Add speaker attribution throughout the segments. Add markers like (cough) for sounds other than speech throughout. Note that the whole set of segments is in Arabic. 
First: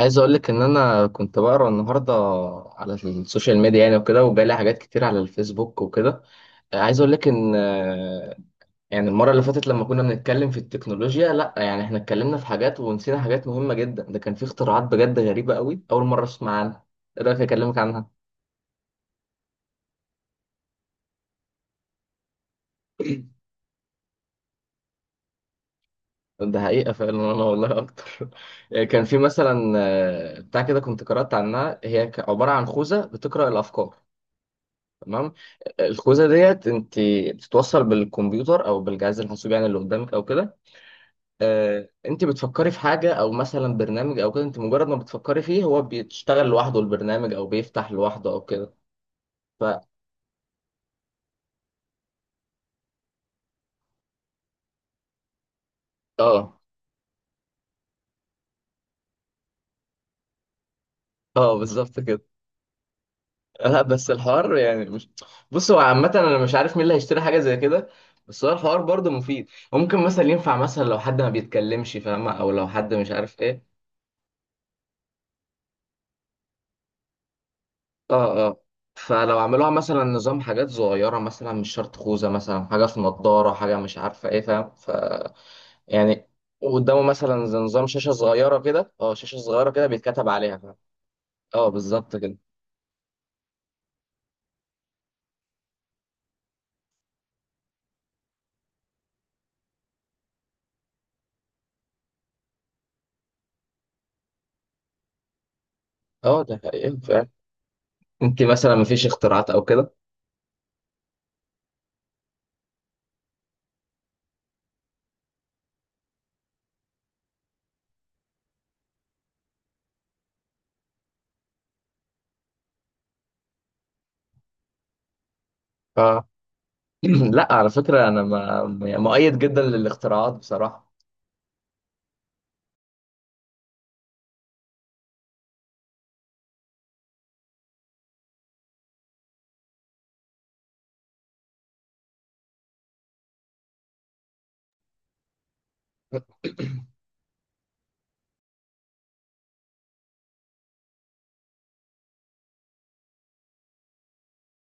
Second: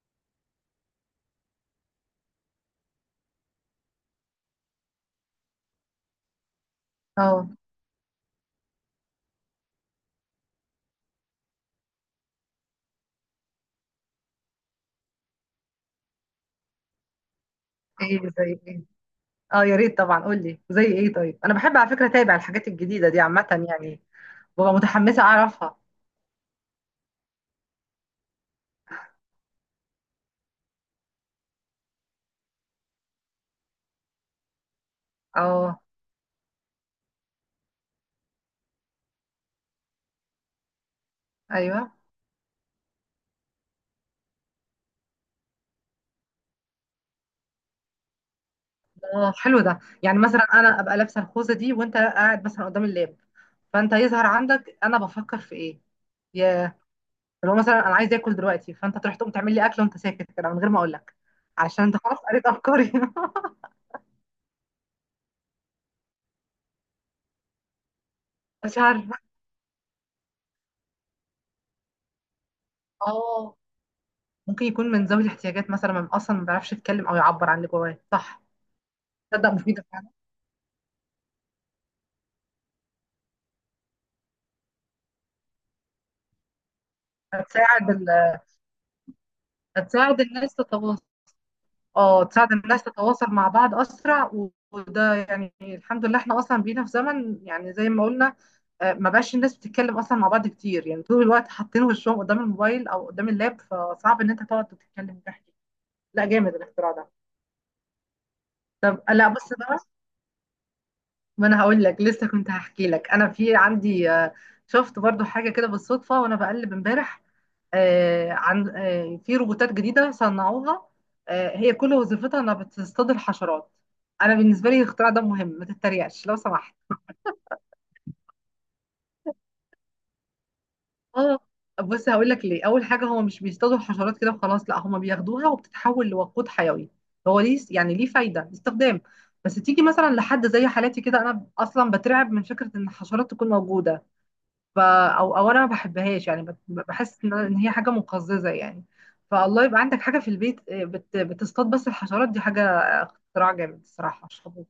Speaker 1: عايز اقول لك ان انا كنت بقرا النهارده على السوشيال ميديا، يعني وكده، وجالي حاجات كتير على الفيسبوك وكده. عايز اقول لك
Speaker 2: اه.
Speaker 1: ان يعني المره اللي فاتت لما كنا بنتكلم في التكنولوجيا، لا يعني احنا اتكلمنا في حاجات ونسينا حاجات مهمه جدا. ده كان في اختراعات بجد غريبه قوي، اول مره اسمع عنها. ايه رايك اكلمك عنها؟
Speaker 2: ايه زي ايه؟ اه، يا ريت طبعا، قول لي زي ايه. طيب، انا بحب على فكره اتابع الحاجات الجديده دي عامه، يعني ببقى متحمسه اعرفها.
Speaker 1: ده حقيقه فعلا، انا والله اكتر. (laughs) كان في مثلا بتاع كده، كنت قرات عنها، هي عباره عن خوذه بتقرا الافكار، تمام.
Speaker 2: اه،
Speaker 1: الخوذه ديت انت بتتوصل بالكمبيوتر او بالجهاز الحاسوب، يعني اللي قدامك او كده.
Speaker 2: ايوه.
Speaker 1: انت بتفكري في حاجه او مثلا برنامج او كده، انت مجرد ما بتفكري فيه هو بيشتغل لوحده البرنامج، او بيفتح لوحده او كده.
Speaker 2: اه، حلو
Speaker 1: ف
Speaker 2: ده. يعني مثلا انا ابقى لابسه الخوذه دي وانت قاعد مثلا قدام اللاب، فانت يظهر عندك انا بفكر في ايه.
Speaker 1: اه
Speaker 2: يا لو مثلا انا عايز اكل دلوقتي فانت تروح تقوم تعمل لي اكل وانت ساكت كده من غير ما اقول لك،
Speaker 1: اه،
Speaker 2: علشان انت
Speaker 1: بالظبط
Speaker 2: خلاص
Speaker 1: كده.
Speaker 2: قريت افكاري. (laughs)
Speaker 1: (laughs) لا بس الحوار يعني مش، بص هو عامه انا مش عارف مين اللي هيشتري حاجه زي كده. بس هو
Speaker 2: مش
Speaker 1: الحوار برضه
Speaker 2: عارفه.
Speaker 1: مفيد، ممكن مثلا ينفع مثلا لو حد ما بيتكلمش فاهمه، او لو حد مش عارف
Speaker 2: اه،
Speaker 1: ايه.
Speaker 2: ممكن يكون من ذوي الاحتياجات مثلا، ما اصلا ما بيعرفش يتكلم او يعبر عن اللي جواه، صح.
Speaker 1: اه اه، فلو
Speaker 2: تصدق
Speaker 1: عملوها
Speaker 2: مفيده.
Speaker 1: مثلا نظام حاجات صغيرة، مثلا مش شرط خوذة، مثلا حاجة في نضارة، حاجة مش عارفة ايه، فاهم؟ يعني قدامه مثلا زي نظام
Speaker 2: هتساعد ال...
Speaker 1: شاشة صغيرة كده، اه، شاشة صغيرة كده
Speaker 2: هتساعد
Speaker 1: بيتكتب
Speaker 2: الناس
Speaker 1: عليها، فاهم؟
Speaker 2: تتواصل.
Speaker 1: اه بالظبط
Speaker 2: اه،
Speaker 1: كده.
Speaker 2: تساعد الناس تتواصل مع بعض اسرع وده، يعني الحمد لله احنا اصلا بقينا في زمن، يعني زي ما قلنا. ما بقاش الناس بتتكلم اصلا مع بعض كتير، يعني طول الوقت حاطين وشهم قدام الموبايل او قدام اللاب، فصعب ان انت تقعد تتكلم وتحكي. لا،
Speaker 1: اه
Speaker 2: جامد
Speaker 1: ده
Speaker 2: الاختراع
Speaker 1: حقيقي
Speaker 2: ده.
Speaker 1: فعلا. انت مثلا
Speaker 2: طب
Speaker 1: مفيش
Speaker 2: لا، بص
Speaker 1: اختراعات او
Speaker 2: بقى.
Speaker 1: كده؟
Speaker 2: ما انا هقول لك، لسه كنت هحكي لك انا، في عندي شفت برضو حاجه كده بالصدفه وانا بقلب امبارح. عن في روبوتات جديده صنعوها، هي كل وظيفتها انها بتصطاد الحشرات. انا بالنسبه لي الاختراع ده مهم، ما تتريقش
Speaker 1: اه.
Speaker 2: لو سمحت.
Speaker 1: (clears throat) لا على فكرة، انا ما- مؤيد جدا للاختراعات بصراحة.
Speaker 2: اه، بص هقول لك ليه. اول حاجه، هو مش بيصطادوا الحشرات كده وخلاص، لا، هم بياخدوها وبتتحول لوقود حيوي. هو ليه، يعني ليه فايده استخدام. بس تيجي مثلا لحد زي حالتي كده، انا اصلا بترعب من فكره ان الحشرات تكون موجوده. او انا ما بحبهاش، يعني بحس ان هي حاجه مقززه يعني. فالله يبقى عندك حاجه في البيت بتصطاد بس الحشرات دي، حاجه اختراع جامد الصراحه، مش حابه.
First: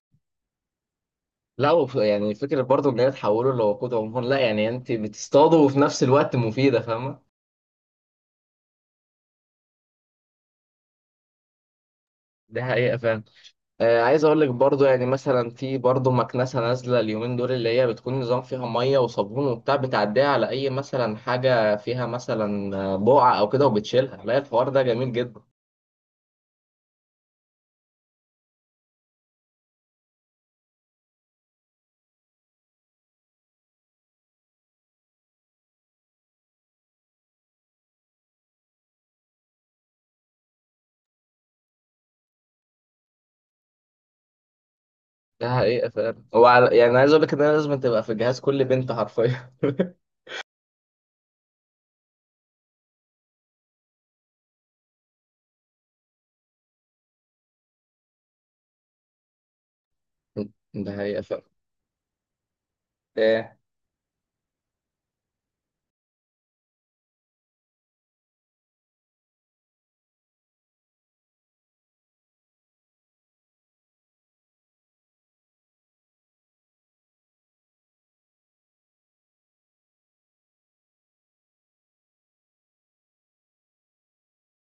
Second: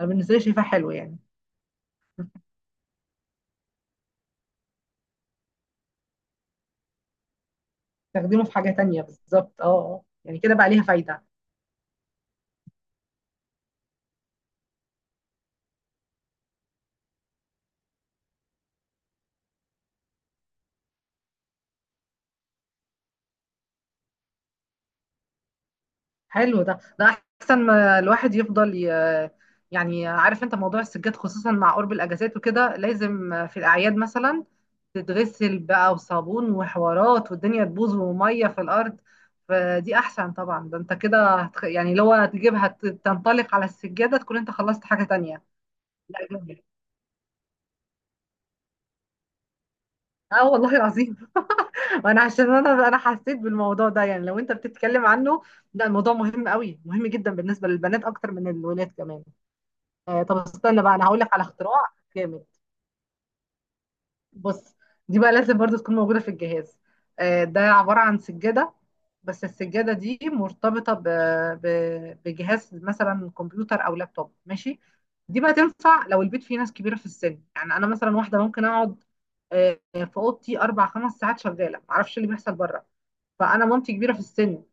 Speaker 2: انا بالنسبه لي شايفاه حلو يعني.
Speaker 1: لا، يعني فكرة برضو ان هي تحوله لوقود عموما، لا يعني انت بتصطاده وفي نفس الوقت مفيدة، فاهمة.
Speaker 2: تخدمه في حاجه تانية بالظبط. اه. يعني كده بقى ليها فايده.
Speaker 1: دي حقيقة فعلا. عايز اقول لك برضو يعني مثلا في برضو مكنسه نازله اليومين دول، اللي هي بتكون نظام فيها ميه وصابون، وبتاع بتعديها على اي مثلا حاجه فيها مثلا بقعه او كده وبتشيلها. لا الحوار ده جميل جدا.
Speaker 2: حلو ده. احسن ما الواحد يفضل ي... يعني عارف انت موضوع السجاد، خصوصا مع قرب الاجازات وكده، لازم في الاعياد مثلا تتغسل بقى، وصابون وحوارات، والدنيا تبوظ، وميه في الارض. فدي احسن طبعا. ده انت كده يعني لو هتجيبها تنطلق على السجاده، تكون انت خلصت حاجه تانية.
Speaker 1: ده حقيقه فعلا.
Speaker 2: لا، جميل.
Speaker 1: يعني عايز اقول لك ان انا لازم تبقى في جهاز كل بنت حرفيا. (laughs)
Speaker 2: اه، والله العظيم. (laughs) انا عشان انا حسيت بالموضوع ده، يعني لو انت بتتكلم عنه، ده الموضوع مهم قوي، مهم جدا بالنسبه للبنات اكتر من الولاد كمان. طب استنى بقى،
Speaker 1: ده
Speaker 2: انا هقول
Speaker 1: حقيقه
Speaker 2: لك
Speaker 1: فعلا.
Speaker 2: على اختراع جامد.
Speaker 1: ايه؟
Speaker 2: بص، دي بقى لازم برضو تكون موجوده في الجهاز. ده عباره عن سجاده. بس السجاده دي مرتبطه ب... بجهاز مثلا كمبيوتر او لابتوب ماشي. دي بقى تنفع لو البيت فيه ناس كبيره في السن. يعني انا مثلا واحده ممكن اقعد في اوضتي اربع خمس ساعات شغاله، معرفش إيه اللي بيحصل بره. فانا مامتي كبيره في السن،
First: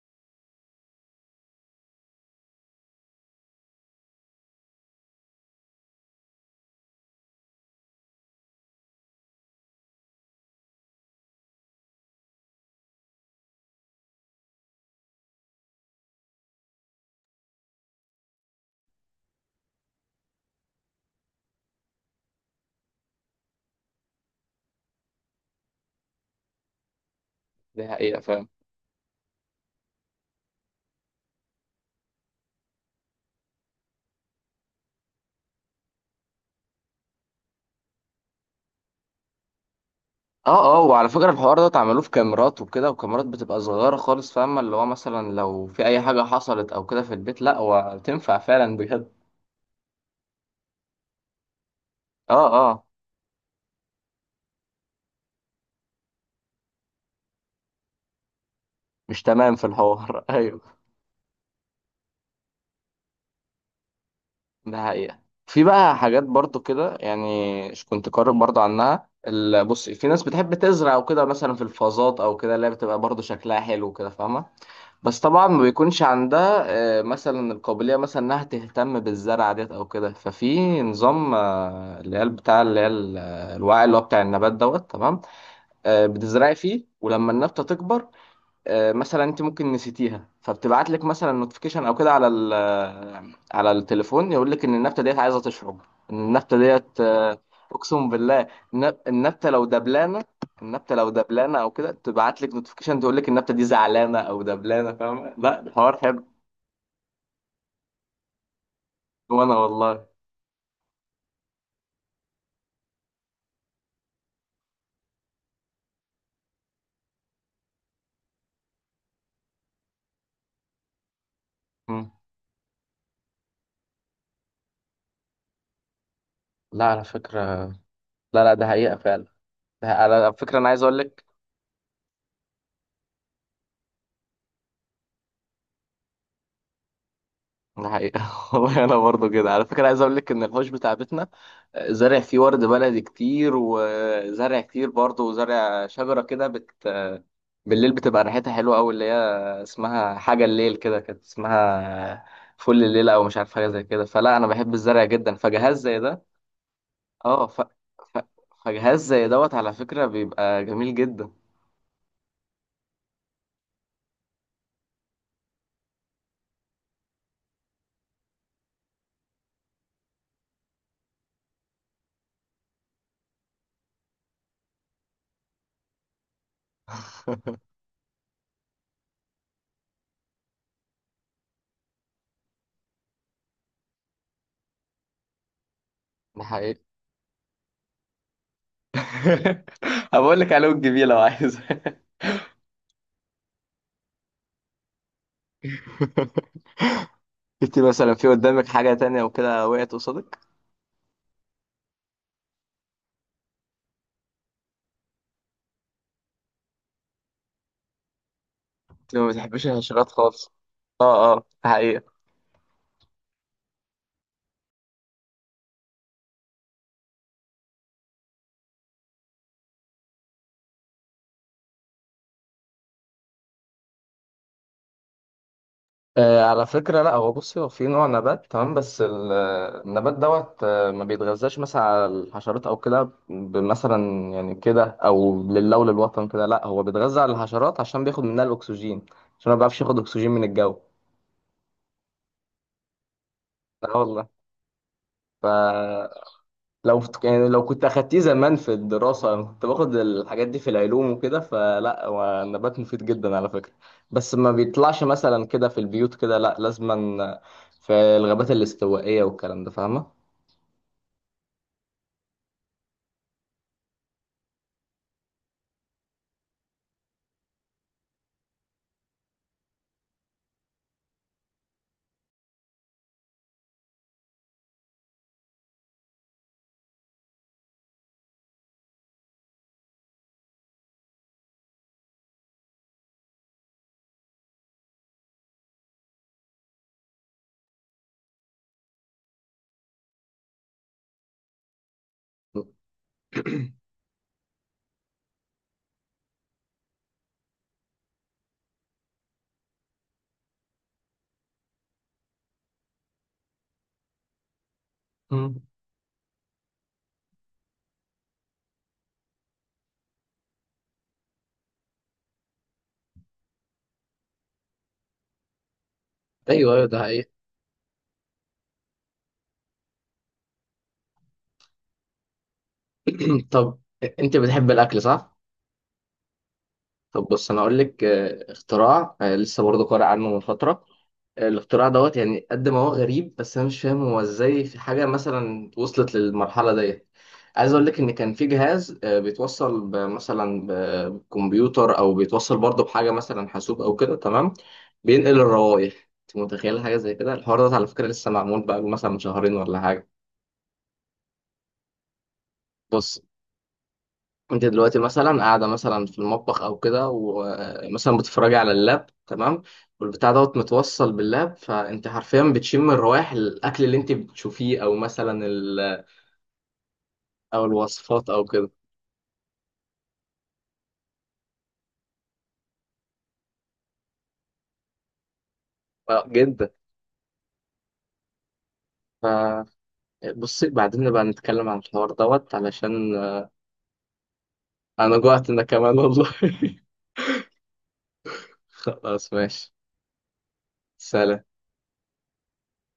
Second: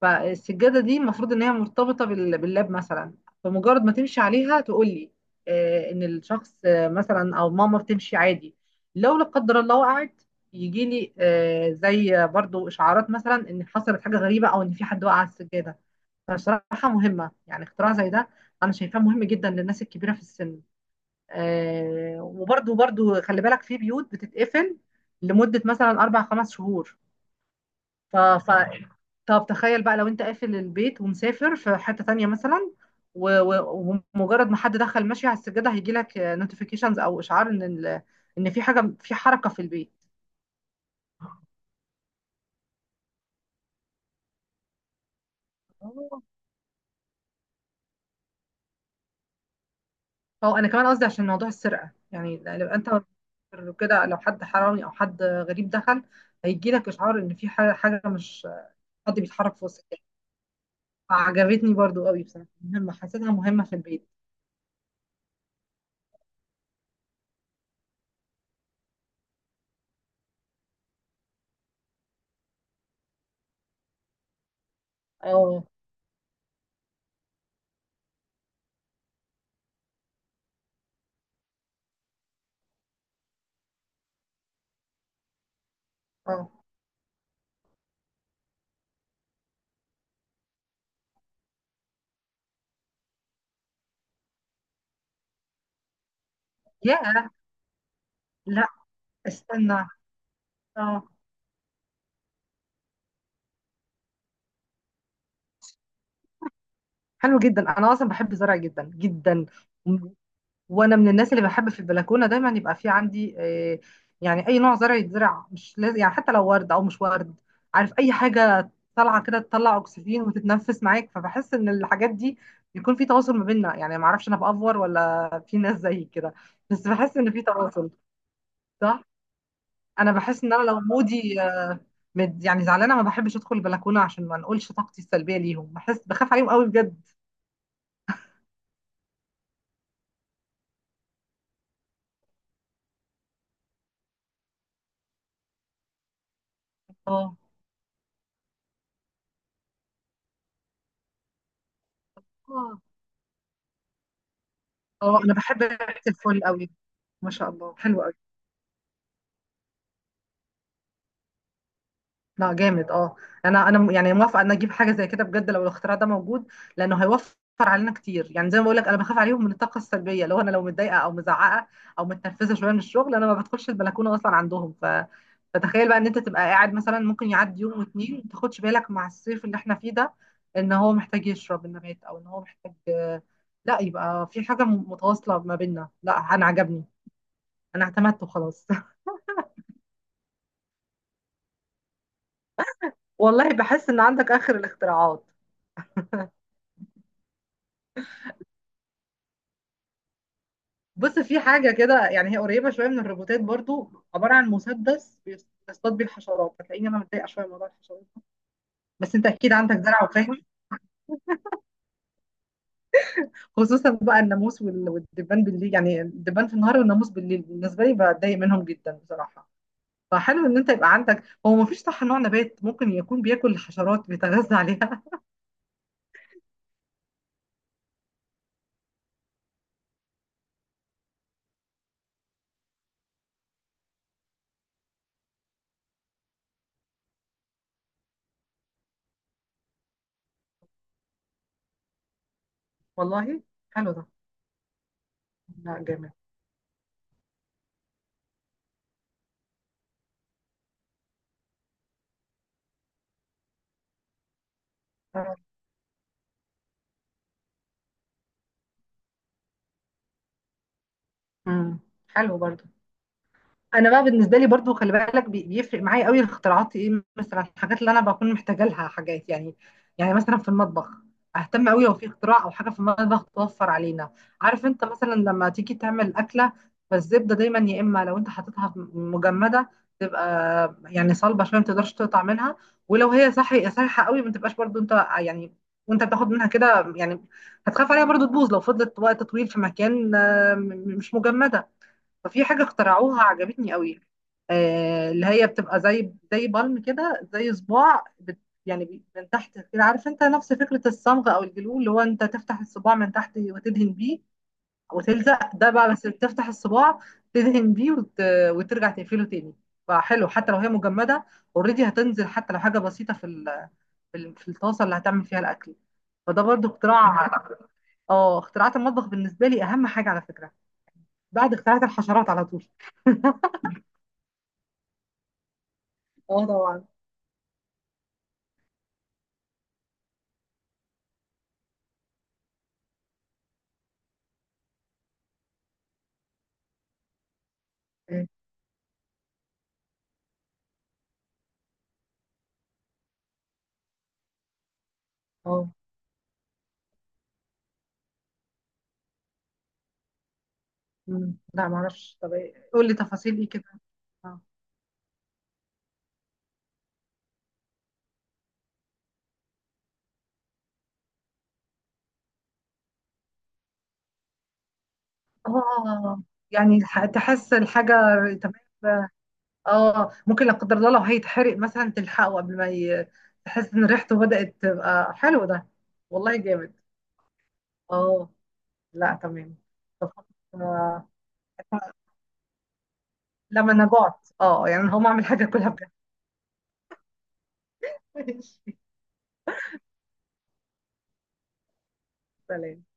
Speaker 2: فالسجاده دي المفروض ان هي مرتبطه باللاب مثلا. فمجرد ما تمشي عليها تقول لي ان الشخص، مثلا او ماما بتمشي عادي، لو لا قدر الله وقعت، يجي لي زي برضو اشعارات مثلا، ان حصلت حاجه غريبه او ان في حد وقع على السجاده. فصراحه مهمه يعني اختراع زي ده. انا شايفاه مهم جدا للناس الكبيره في السن. وبرضو خلي بالك، في بيوت بتتقفل لمده مثلا اربع خمس شهور.
Speaker 1: ده
Speaker 2: ف...
Speaker 1: حقيقه فعلا.
Speaker 2: ف... طب تخيل بقى لو انت قافل البيت ومسافر في حتة تانية مثلا، و- و- ومجرد ما حد دخل ماشي على السجادة، هيجي لك نوتيفيكيشنز او اشعار ان في حاجة، في حركة في البيت.
Speaker 1: اه اه، وعلى فكره الحوار ده اتعملوه في كاميرات وكده، وكاميرات بتبقى صغيره خالص، فاهمه؟ اللي هو مثلا لو في اي
Speaker 2: آه.
Speaker 1: حاجه حصلت او كده في البيت. لا وتنفع فعلا بجد.
Speaker 2: او انا كمان قصدي عشان موضوع السرقة.
Speaker 1: اه
Speaker 2: يعني لو
Speaker 1: آه.
Speaker 2: انت كده، لو حد حرامي او حد غريب دخل، هيجي لك اشعار ان في حاجة، مش، حد
Speaker 1: مش
Speaker 2: بيتحرك
Speaker 1: تمام في
Speaker 2: في وسط البيت.
Speaker 1: الحوار. (laughs) ايوه،
Speaker 2: عجبتني برضو قوي بصراحة، مهمة، حسيتها مهمة في البيت.
Speaker 1: ده حقيقة. في بقى حاجات برضو كده، يعني كنت قارئ برضو عنها، بص في ناس بتحب تزرع وكده مثلا في الفازات او كده، اللي هي بتبقى برضو شكلها حلو وكده، فاهمة؟ بس طبعا ما
Speaker 2: اه.
Speaker 1: بيكونش عندها مثلا القابلية مثلا انها تهتم بالزرع ديت او كده. ففي نظام اللي هي بتاع اللي هي الوعي اللي هو بتاع النبات دوت، تمام.
Speaker 2: اه.
Speaker 1: بتزرعي فيه ولما النبتة تكبر، مثلا انت ممكن نسيتيها فبتبعت لك مثلا نوتيفيكيشن او كده على على التليفون، يقول لك ان النبته ديت عايزه تشرب. ان النبته
Speaker 2: يا،
Speaker 1: ديت اقسم بالله.
Speaker 2: لا،
Speaker 1: النبته لو
Speaker 2: استنى.
Speaker 1: دبلانه،
Speaker 2: اه،
Speaker 1: او كده تبعت لك نوتيفيكيشن تقول لك النبته دي زعلانه او دبلانه، فاهمه؟ لا الحوار حلو.
Speaker 2: حلو جدا. انا اصلا بحب الزرع جدا جدا.
Speaker 1: وانا والله،
Speaker 2: م- وانا من الناس اللي بحب في البلكونه دايما يبقى في عندي يعني اي نوع زرع يتزرع، مش لازم يعني، حتى لو ورد او مش ورد، عارف اي حاجه طالعه كده تطلع اكسجين وتتنفس معاك. فبحس ان
Speaker 1: مم.
Speaker 2: الحاجات دي بيكون في تواصل ما بيننا، يعني ما اعرفش انا بافور ولا في ناس زيي كده،
Speaker 1: لا
Speaker 2: بس
Speaker 1: على
Speaker 2: بحس ان في
Speaker 1: فكره،
Speaker 2: تواصل.
Speaker 1: لا لا، ده حقيقه
Speaker 2: صح.
Speaker 1: فعلا. ده
Speaker 2: انا
Speaker 1: على
Speaker 2: بحس ان
Speaker 1: فكره
Speaker 2: انا
Speaker 1: انا
Speaker 2: لو
Speaker 1: عايز اقول لك.
Speaker 2: مودي، يعني زعلانه، ما بحبش ادخل البلكونه عشان ما نقولش طاقتي السلبيه ليهم. بحس بخاف عليهم قوي بجد.
Speaker 1: ده حقيقة. (laughs) والله أنا برضو كده على فكرة عايز أقول لك إن الحوش بتاع بيتنا زارع فيه ورد بلدي كتير، وزارع كتير برضو، وزارع شجرة كده،
Speaker 2: اه.
Speaker 1: بالليل بتبقى ريحتها حلوة أوي، اللي هي اسمها حاجة الليل كده كانت اسمها، فل الليل، أو مش عارف حاجة زي كده. فلا أنا بحب الزرع
Speaker 2: اه، انا
Speaker 1: جدا،
Speaker 2: بحب
Speaker 1: فجهاز زي
Speaker 2: ريحه
Speaker 1: ده،
Speaker 2: الفل قوي. ما
Speaker 1: أه،
Speaker 2: شاء الله، حلو قوي.
Speaker 1: ف... فجهاز زي دوت على فكرة بيبقى جميل جدا.
Speaker 2: لا، جامد. اه، انا يعني موافقه ان اجيب حاجه زي كده بجد لو الاختراع ده موجود، لانه هيوفر علينا كتير. يعني زي ما بقول لك، انا بخاف عليهم من الطاقه السلبيه. لو انا، لو متضايقه او مزعقه او متنرفزه شويه من الشغل، انا ما بدخلش البلكونه اصلا عندهم. ف فتخيل بقى ان انت تبقى قاعد مثلا، ممكن
Speaker 1: (laughs)
Speaker 2: يعدي يوم واتنين ما تاخدش بالك مع الصيف اللي احنا فيه ده، ان هو محتاج يشرب النبات، او ان هو محتاج، لا يبقى في حاجه متواصله ما بيننا. لا،
Speaker 1: ده
Speaker 2: انا
Speaker 1: حقيقة.
Speaker 2: عجبني. انا اعتمدت وخلاص.
Speaker 1: (laughs) هبقول لك عليه الجميل لو عايز.
Speaker 2: والله بحس ان عندك اخر الاختراعات.
Speaker 1: (laughs) شفتي مثلا في قدامك حاجة تانية وكده وقعت قصادك؟
Speaker 2: بص، في حاجه كده، يعني هي قريبه شويه من الروبوتات برضو، عباره عن مسدس بيصطاد بيه الحشرات. هتلاقيني انا متضايقه شويه من موضوع الحشرات ده. بس
Speaker 1: لو
Speaker 2: انت
Speaker 1: ما
Speaker 2: اكيد
Speaker 1: بتحبيش
Speaker 2: عندك دلع،
Speaker 1: الحشرات
Speaker 2: وفاهم.
Speaker 1: خالص، اه اه، ده حقيقة.
Speaker 2: خصوصا بقى الناموس والدبان بالليل. يعني الدبان في النهار والناموس بالليل، بالنسبه لي بتضايق منهم جدا بصراحه. فحلو ان انت يبقى عندك. هو ما فيش، صح، نوع نبات ممكن يكون بياكل الحشرات، بيتغذى عليها؟
Speaker 1: آه على فكرة، لا هو بصي، هو في نوع نبات، تمام، بس النبات دوت ما بيتغذاش مثلا على الحشرات او كده، مثلا يعني كده، او لله وللوطن كده. لا هو بيتغذى على الحشرات عشان بياخد منها الاكسجين، عشان ما بيعرفش ياخد اكسجين من الجو.
Speaker 2: (laughs) والله، حلو
Speaker 1: لا
Speaker 2: ده.
Speaker 1: والله. ف
Speaker 2: لا، جامد.
Speaker 1: لو يعني لو كنت اخدتيه زمان في الدراسه، انا كنت باخد الحاجات دي في العلوم وكده. فلا هو النبات مفيد جدا على فكره، بس ما بيطلعش مثلا كده في البيوت كده، لا لازما في الغابات الاستوائيه والكلام ده، فاهمه؟
Speaker 2: مم. حلو برضو. انا بقى بالنسبه لي برضو خلي بالك، بيفرق معايا قوي الاختراعات، ايه مثلا الحاجات اللي انا بكون محتاجه لها، حاجات يعني. يعني مثلا في المطبخ، اهتم قوي لو في اختراع او حاجه في المطبخ توفر علينا. عارف انت مثلا لما تيجي تعمل اكله، فالزبده دايما يا اما لو انت حاططها مجمده، تبقى يعني صلبه شويه ما تقدرش تقطع منها، ولو هي صحيحه قوي، ما تبقاش برضو انت يعني، وانت بتاخد منها كده يعني، هتخاف عليها برضو تبوظ لو فضلت وقت طويل في مكان مش مجمده. ففي حاجة اخترعوها عجبتني قوي، آه، اللي هي بتبقى زي بالم كده، زي صباع بت، يعني من تحت كده، عارف انت، نفس فكرة الصمغ او الجلو، اللي هو انت تفتح الصباع من تحت وتدهن بيه وتلزق.
Speaker 1: مم.
Speaker 2: ده بقى بس تفتح الصباع، تدهن بيه وترجع تقفله تاني. فحلو، حتى لو هي مجمدة، اوريدي هتنزل حتى لو حاجة بسيطة في الطاسة اللي هتعمل فيها الأكل. فده برضو
Speaker 1: ايوه ايوه، ده
Speaker 2: اختراع.
Speaker 1: حقيقي.
Speaker 2: (laughs) اه، اختراعات المطبخ بالنسبة لي أهم حاجة على فكرة، بعد اختراعات الحشرات على طول. (laughs)
Speaker 1: (clears throat) طب انت بتحب الاكل صح؟
Speaker 2: اه طبعا.
Speaker 1: طب بص انا اقول لك اختراع، لسه برضه قارئ عنه من فتره. الاختراع دوت يعني قد ما هو غريب، بس انا مش فاهم هو ازاي في حاجه مثلا وصلت للمرحله ديت. عايز اقول لك ان
Speaker 2: إيه،
Speaker 1: كان في جهاز بيتوصل بكمبيوتر او بيتوصل برضه بحاجه مثلا حاسوب او كده، تمام. بينقل
Speaker 2: اه.
Speaker 1: الروائح، انت متخيل حاجه زي كده؟ الحوار ده على فكره لسه معمول بقى مثلا من شهرين ولا حاجه.
Speaker 2: مم. لا معرفش. طب قول لي
Speaker 1: بص
Speaker 2: تفاصيل ايه كده. اه.
Speaker 1: انت دلوقتي مثلا قاعده مثلا في المطبخ او كده، ومثلا بتتفرجي على اللاب، تمام. والبتاع دوت متوصل باللاب، فانت حرفيا بتشم الروائح الاكل اللي انت بتشوفيه، او مثلا
Speaker 2: آه، يعني تحس
Speaker 1: او
Speaker 2: الحاجة.
Speaker 1: الوصفات او كده.
Speaker 2: تمام. اه، ممكن لا قدر الله لو هيتحرق مثلا تلحقه قبل ما تحس ان ريحته بدأت تبقى. حلو ده.
Speaker 1: اه،
Speaker 2: والله
Speaker 1: جدا.
Speaker 2: جامد. اه. لا، تمام. طب
Speaker 1: فبصي بعدين
Speaker 2: آه،
Speaker 1: نبقى نتكلم عن الحوار دوت، علشان
Speaker 2: لما انا جعت، اه يعني هقوم
Speaker 1: انا
Speaker 2: اعمل حاجة
Speaker 1: جوعت انا
Speaker 2: كلها بجد.
Speaker 1: كمان والله. (laughs)
Speaker 2: (laughs) ماشي،
Speaker 1: خلاص ماشي، سلام.
Speaker 2: سلام.